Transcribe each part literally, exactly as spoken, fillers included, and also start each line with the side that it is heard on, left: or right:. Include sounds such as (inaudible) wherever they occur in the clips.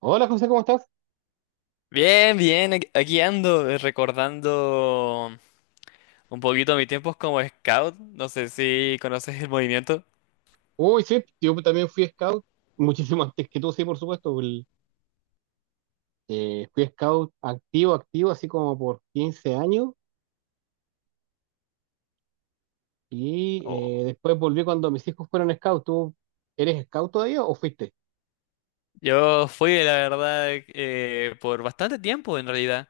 right: Hola José, ¿cómo estás?
left: Bien, bien, aquí aquí ando, eh, recordando un poquito mis tiempos como scout. No sé si conoces el movimiento.
right: Uy, sí, yo también fui scout, (laughs) muchísimo antes que tú, sí, por supuesto. el- eh, fui scout activo, activo, así como por quince años y
left: Oh.
right: eh, después volví cuando mis hijos fueron scout. ¿Tú eres scout todavía o fuiste?
left: Yo fui, la verdad, eh, por bastante tiempo en realidad.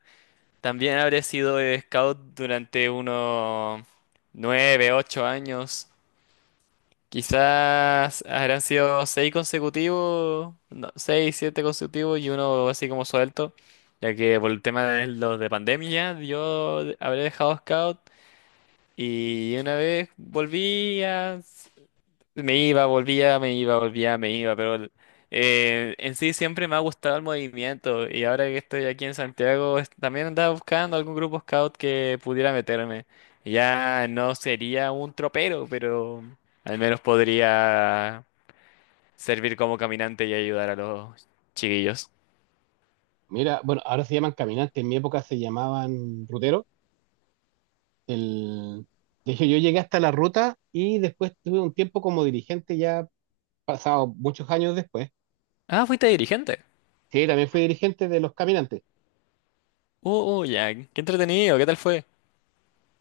left: También habré sido eh, scout durante unos nueve, ocho años. Quizás habrán sido seis consecutivos, no, seis, siete consecutivos y uno así como suelto. Ya que por el tema de los de pandemia, yo habré dejado scout. Y una vez volvía, s- me iba, volvía, me iba, volvía, me iba, pero el- eh, en sí siempre me ha gustado el movimiento y ahora que estoy aquí en Santiago es- también andaba buscando algún grupo scout que pudiera meterme. Ya no sería un tropero, pero al menos podría servir como caminante y ayudar a los chiquillos.
right: Mira, bueno, ahora se llaman caminantes, en mi época se llamaban ruteros. El... De hecho, yo llegué hasta la ruta y después tuve un tiempo como dirigente ya pasado muchos años después.
left: Ah, fuiste dirigente.
right: Sí, también fui dirigente de los caminantes.
left: Uh, uh, ya, qué entretenido, ¿qué tal fue?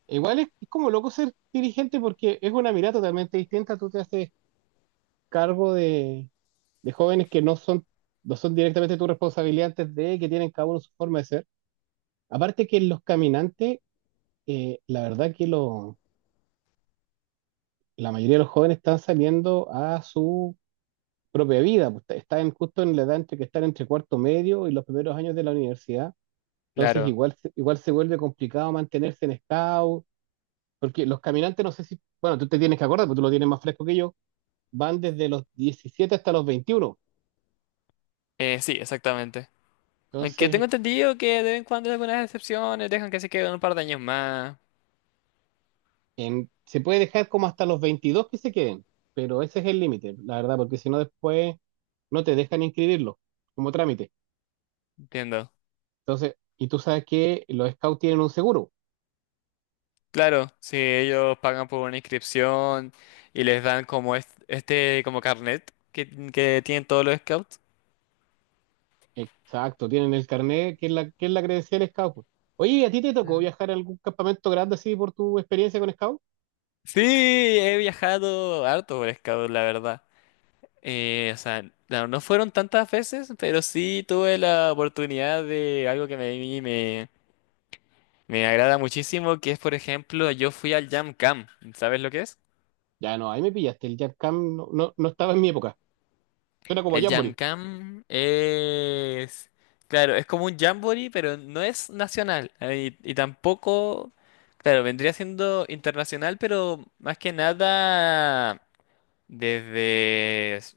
right: Igual es, es como loco ser dirigente porque es una mirada totalmente distinta. Tú te haces cargo de, de jóvenes que no son, no son directamente tu responsabilidad antes de que tienen cada uno su forma de ser. Aparte que los caminantes, eh, la verdad que lo, la mayoría de los jóvenes están saliendo a su propia vida, pues. Están justo en la edad entre que están entre cuarto medio y los primeros años de la universidad. Entonces
left: Claro.
right: igual, se- igual se vuelve complicado mantenerse en scout, porque los caminantes no sé si, bueno, tú te tienes que acordar, porque tú lo tienes más fresco que yo, van desde los diecisiete hasta los veintiuno.
left: Eh, sí, exactamente. Aunque
right: Entonces,
left: tengo entendido que de vez en cuando hay algunas excepciones, dejan que se queden un par de años más,
right: en- se puede dejar como hasta los veintidós que se queden, pero ese es el límite, la verdad, porque si no después no te dejan inscribirlo como trámite.
left: entiendo.
right: Entonces, y tú sabes que los scouts tienen un seguro.
left: Claro, si ellos pagan por una inscripción y les dan como est- este, como carnet que, que tienen todos los scouts.
right: Exacto, tienen el carnet, que es la, que es la credencial scout, pues. Oye, ¿y a ti te tocó viajar a algún campamento grande así por tu experiencia con scout?
left: Sí, he viajado harto por scout, la verdad. Eh, o sea, no, no fueron tantas veces, pero sí tuve la oportunidad de algo que me, me, me agrada muchísimo, que es, por ejemplo, yo fui al Jam Cam. ¿Sabes lo que es?
right: Ya no, ahí me pillaste, el Jam Camp no, no, no estaba en mi época. Suena como
left: El Jam
right: Jamboree.
left: Cam es... Claro, es como un jamboree, pero no es nacional. eh, Y, y tampoco... Claro, vendría siendo internacional, pero más que nada desde... s-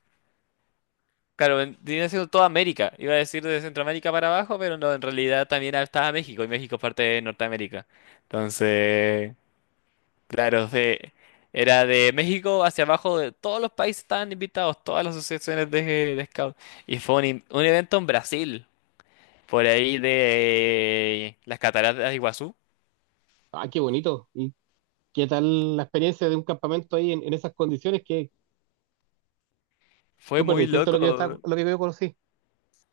left: Claro, vendría siendo toda América. Iba a decir de Centroamérica para abajo, pero no, en realidad también estaba México, y México es parte de Norteamérica. Entonces... Claro, de- era de México hacia abajo, de todos los países estaban invitados, todas las asociaciones de, de scout. Y fue un, in- un evento en Brasil, por ahí de las cataratas de Iguazú.
right: Ah, qué bonito. ¿Qué tal la experiencia de un campamento ahí en, en esas condiciones que es
left: Fue
right: súper
left: muy
right: distinto a lo que yo estaba,
left: loco,
right: a lo que yo conocí?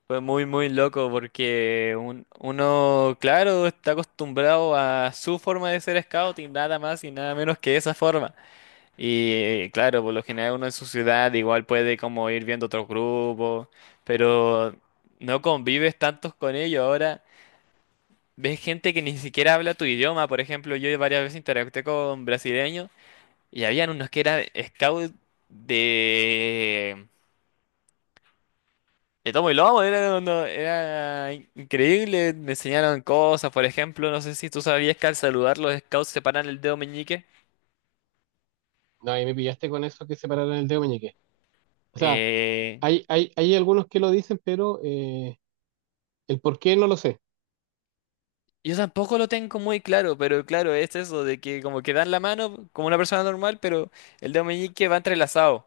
left: fue muy, muy loco, porque un- uno, claro, está acostumbrado a su forma de ser scout y nada más y nada menos que esa forma. Y claro, por lo general uno en su ciudad igual puede como ir viendo otros grupos, pero no convives tantos con ellos. Ahora ves gente que ni siquiera habla tu idioma. Por ejemplo, yo varias veces interactué con brasileños y habían unos que eran scout de... de tomo y lomo. Era, uno- era in- increíble, me enseñaron cosas. Por ejemplo, no sé si tú sabías que al saludar los scouts separan el dedo meñique.
right: No, ahí me pillaste con eso que separaron el dedo meñique. O sea,
left: Eh,
right: hay, hay, hay algunos que lo dicen, pero eh, el por qué no lo sé.
left: Yo tampoco lo tengo muy claro, pero claro, es eso de que como que dan la mano como una persona normal, pero el dedo meñique va entrelazado.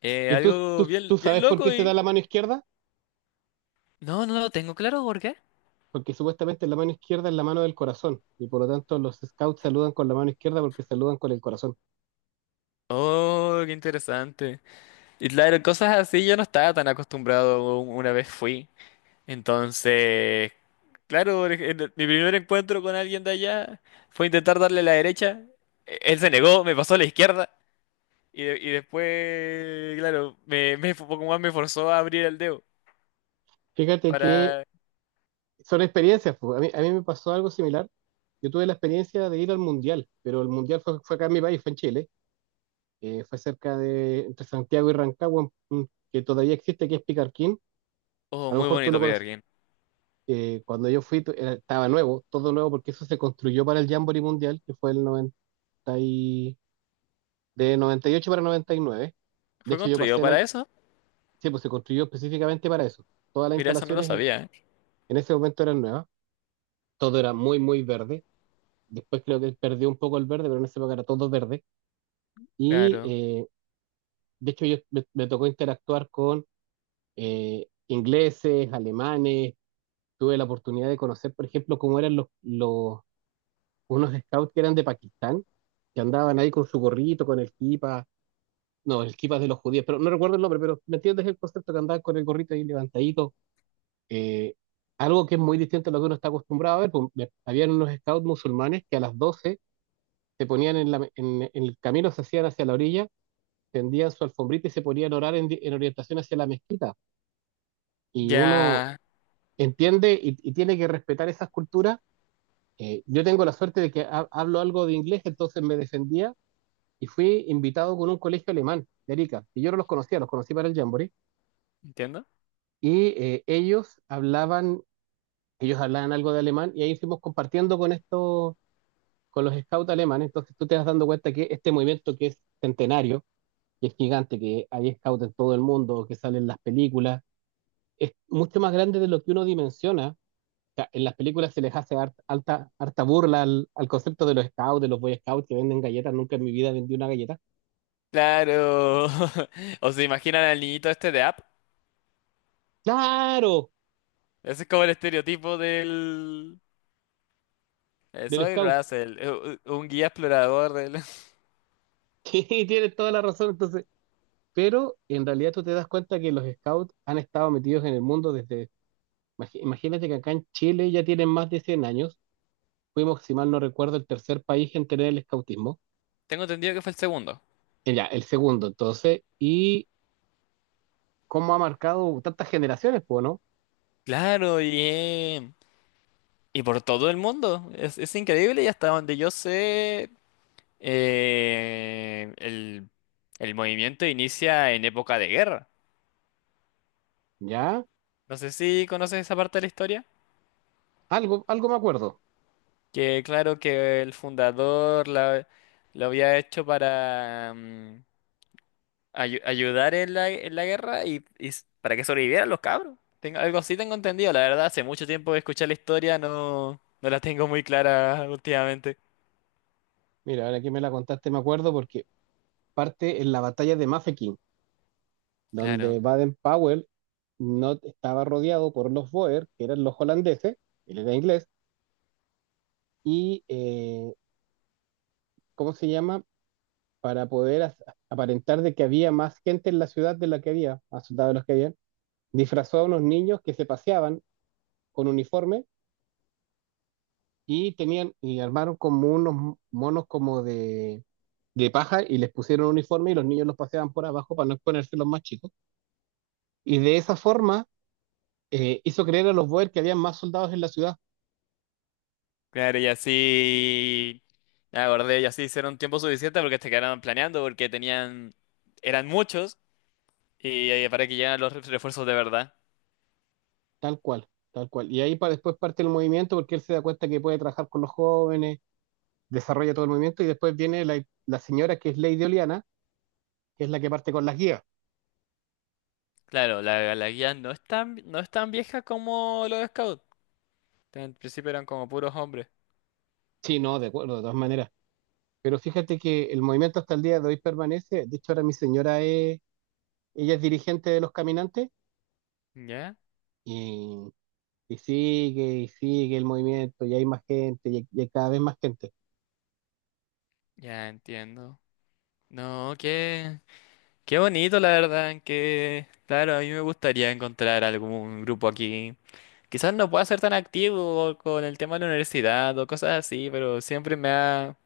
left: Eh,
right: ¿Y tú,
left: algo
right: tú, tú
left: bien, bien
right: sabes por qué
left: loco
right: se da
left: y...
right: la mano izquierda?
left: No, no lo tengo claro, ¿por qué?
right: Porque supuestamente la mano izquierda es la mano del corazón y por lo tanto los scouts saludan con la mano izquierda porque saludan con el corazón.
left: Oh, qué interesante. Y claro, cosas así yo no estaba tan acostumbrado u- una vez fui. Entonces, claro, por ej- en mi primer encuentro con alguien de allá fue intentar darle la derecha. E- Él se negó, me pasó a la izquierda. Y, de- y después, claro, me, me, Pokémon me forzó a abrir el dedo
right: Fíjate que
left: para...
right: son experiencias, pues. A mí, a mí me pasó algo similar. Yo tuve la experiencia de ir al mundial, pero el mundial fue, fue acá en mi país, fue en Chile, eh, fue cerca de entre Santiago y Rancagua, mm, que todavía existe, que es Picarquín.
left: Oh,
right: A lo
left: muy
right: mejor tú lo
left: bonito
right: conoces.
left: Peterkin.
right: Eh, cuando yo fui, tu- era- estaba nuevo, todo nuevo, porque eso se construyó para el Jamboree Mundial, que fue el noventa y- de noventa y ocho para noventa y nueve. De
left: ¿Fue
right: hecho, yo
left: construido
right: pasé la...
left: para eso?
right: Sí, pues se construyó específicamente para eso. Todas las
left: Mira, eso no lo
right: instalaciones en,
left: sabía, ¿eh?
right: en ese momento eran nuevas. Todo era muy, muy verde. Después creo que perdió un poco el verde, pero en esa época era todo verde. Y
left: Claro.
right: eh, de hecho, yo me, me tocó interactuar con eh, ingleses, alemanes. Tuve la oportunidad de conocer, por ejemplo, cómo eran los, los- unos scouts que eran de Pakistán, que andaban ahí con su gorrito, con el kipa. No, el kipa es de los judíos, pero no recuerdo el nombre, pero me entiendes el concepto, que andaban con el gorrito ahí levantadito. Eh, algo que es muy distinto a lo que uno está acostumbrado a ver, pues. Me- habían unos scouts musulmanes que a las doce se ponían en, la, en, en el camino, se hacían hacia la orilla, tendían su alfombrita y se ponían a orar en, di- en orientación hacia la mezquita. Y uno
left: Ya...
right: entiende y, y tiene que respetar esas culturas. Eh, yo tengo la suerte de que ha- hablo algo de inglés, entonces me defendía y fui invitado con un colegio alemán de Arica. Y yo no los conocía, los conocí para el Jamboree.
left: ¿Entiendo?
right: Y eh, ellos hablaban, ellos hablaban algo de alemán y ahí fuimos compartiendo con estos, con los scouts alemanes. Entonces tú te vas dando cuenta que este movimiento que es centenario, que es gigante, que hay scouts en todo el mundo, que salen las películas, es mucho más grande de lo que uno dimensiona. Sea, en las películas se les hace har- alta, harta burla al, al concepto de los scouts, de los boy scouts que venden galletas. Nunca en mi vida vendí una galleta.
left: Claro. (laughs) ¿O se imaginan al niñito este de App?
right: ¡Claro!
left: Ese es como el estereotipo del... eh,
right: Del
left: Soy
right: scout. (laughs)
left: Russell, eh, u- un guía explorador del...
right: Sí, tienes toda la razón. Entonces, pero en realidad tú te das cuenta que los scouts han estado metidos en el mundo desde. imagi- Imagínate que acá en Chile ya tienen más de cien años. Fuimos, si mal no recuerdo, el tercer país en tener el scoutismo.
left: (laughs) Tengo entendido que fue el segundo.
right: Eh, Ya, el segundo, entonces. Y cómo ha marcado tantas generaciones, pues, ¿no?
left: Claro, bien. Y por todo el mundo. Es, es increíble y hasta donde yo sé... Eh, el, el movimiento inicia en época de guerra.
right: Ya,
left: No sé si conoces esa parte de la historia.
right: algo, algo me acuerdo.
left: Que claro que el fundador la, lo había hecho para mm, ayu- ayudar en la, en la guerra y, y s- para que sobrevivieran los cabros. Tengo, algo así tengo entendido. La verdad, hace mucho tiempo que escuché la historia, no, no la tengo muy clara últimamente.
right: Mira, ahora que me la contaste, me acuerdo porque parte en la batalla de Mafeking, donde
left: Claro.
right: Baden-Powell no estaba rodeado por los Boer, que eran los holandeses, él era inglés, y eh, ¿cómo se llama? Para poder as- aparentar de que había más gente en la ciudad de la que había, más soldados de los que había, disfrazó a unos niños que se paseaban con uniforme y tenían y armaron como unos monos como de, de paja y les pusieron uniforme y los niños los paseaban por abajo para no exponerse los más chicos. Y de esa forma eh, hizo creer a los Boer que había más soldados en la ciudad,
left: Claro, y así me acordé, y así hicieron tiempo suficiente porque se quedaron planeando, porque tenían, eran muchos, y eh, para que llegaran los ref- refuerzos de verdad.
right: tal cual, tal cual. Y ahí para después parte el movimiento porque él se da cuenta que puede trabajar con los jóvenes, desarrolla todo el movimiento y después viene la, la señora que es Lady Oliana, que es la que parte con las guías.
left: Claro, la, la guía no es tan, no es tan vieja como los scouts. En principio eran como puros hombres.
right: Sí, no, de acuerdo, de todas maneras. Pero fíjate que el movimiento hasta el día de hoy permanece. De hecho, ahora mi señora es, ella es dirigente de los caminantes
left: ¿Ya?
right: y, y sigue y sigue el movimiento y hay más gente y hay- y hay cada vez más gente.
left: Ya entiendo. No, qué, qué bonito, la verdad, que claro, a mí me gustaría encontrar algún grupo aquí. Quizás no pueda ser tan activo con el tema de la universidad o cosas así, pero siempre me ha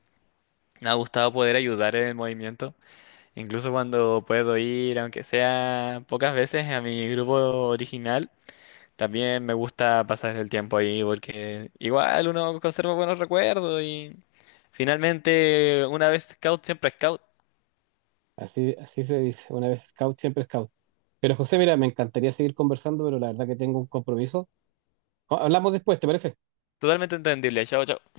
left: me ha gustado poder ayudar en el movimiento, incluso cuando puedo ir, aunque sea pocas veces, a mi grupo original. También me gusta pasar el tiempo ahí porque igual uno conserva buenos recuerdos y finalmente una vez scout siempre scout.
right: Así, así se dice. Una vez scout, siempre scout. Pero José, mira, me encantaría seguir conversando, pero la verdad que tengo un compromiso. Co- Hablamos después, ¿te parece?
left: Totalmente entendible. Chao, chao.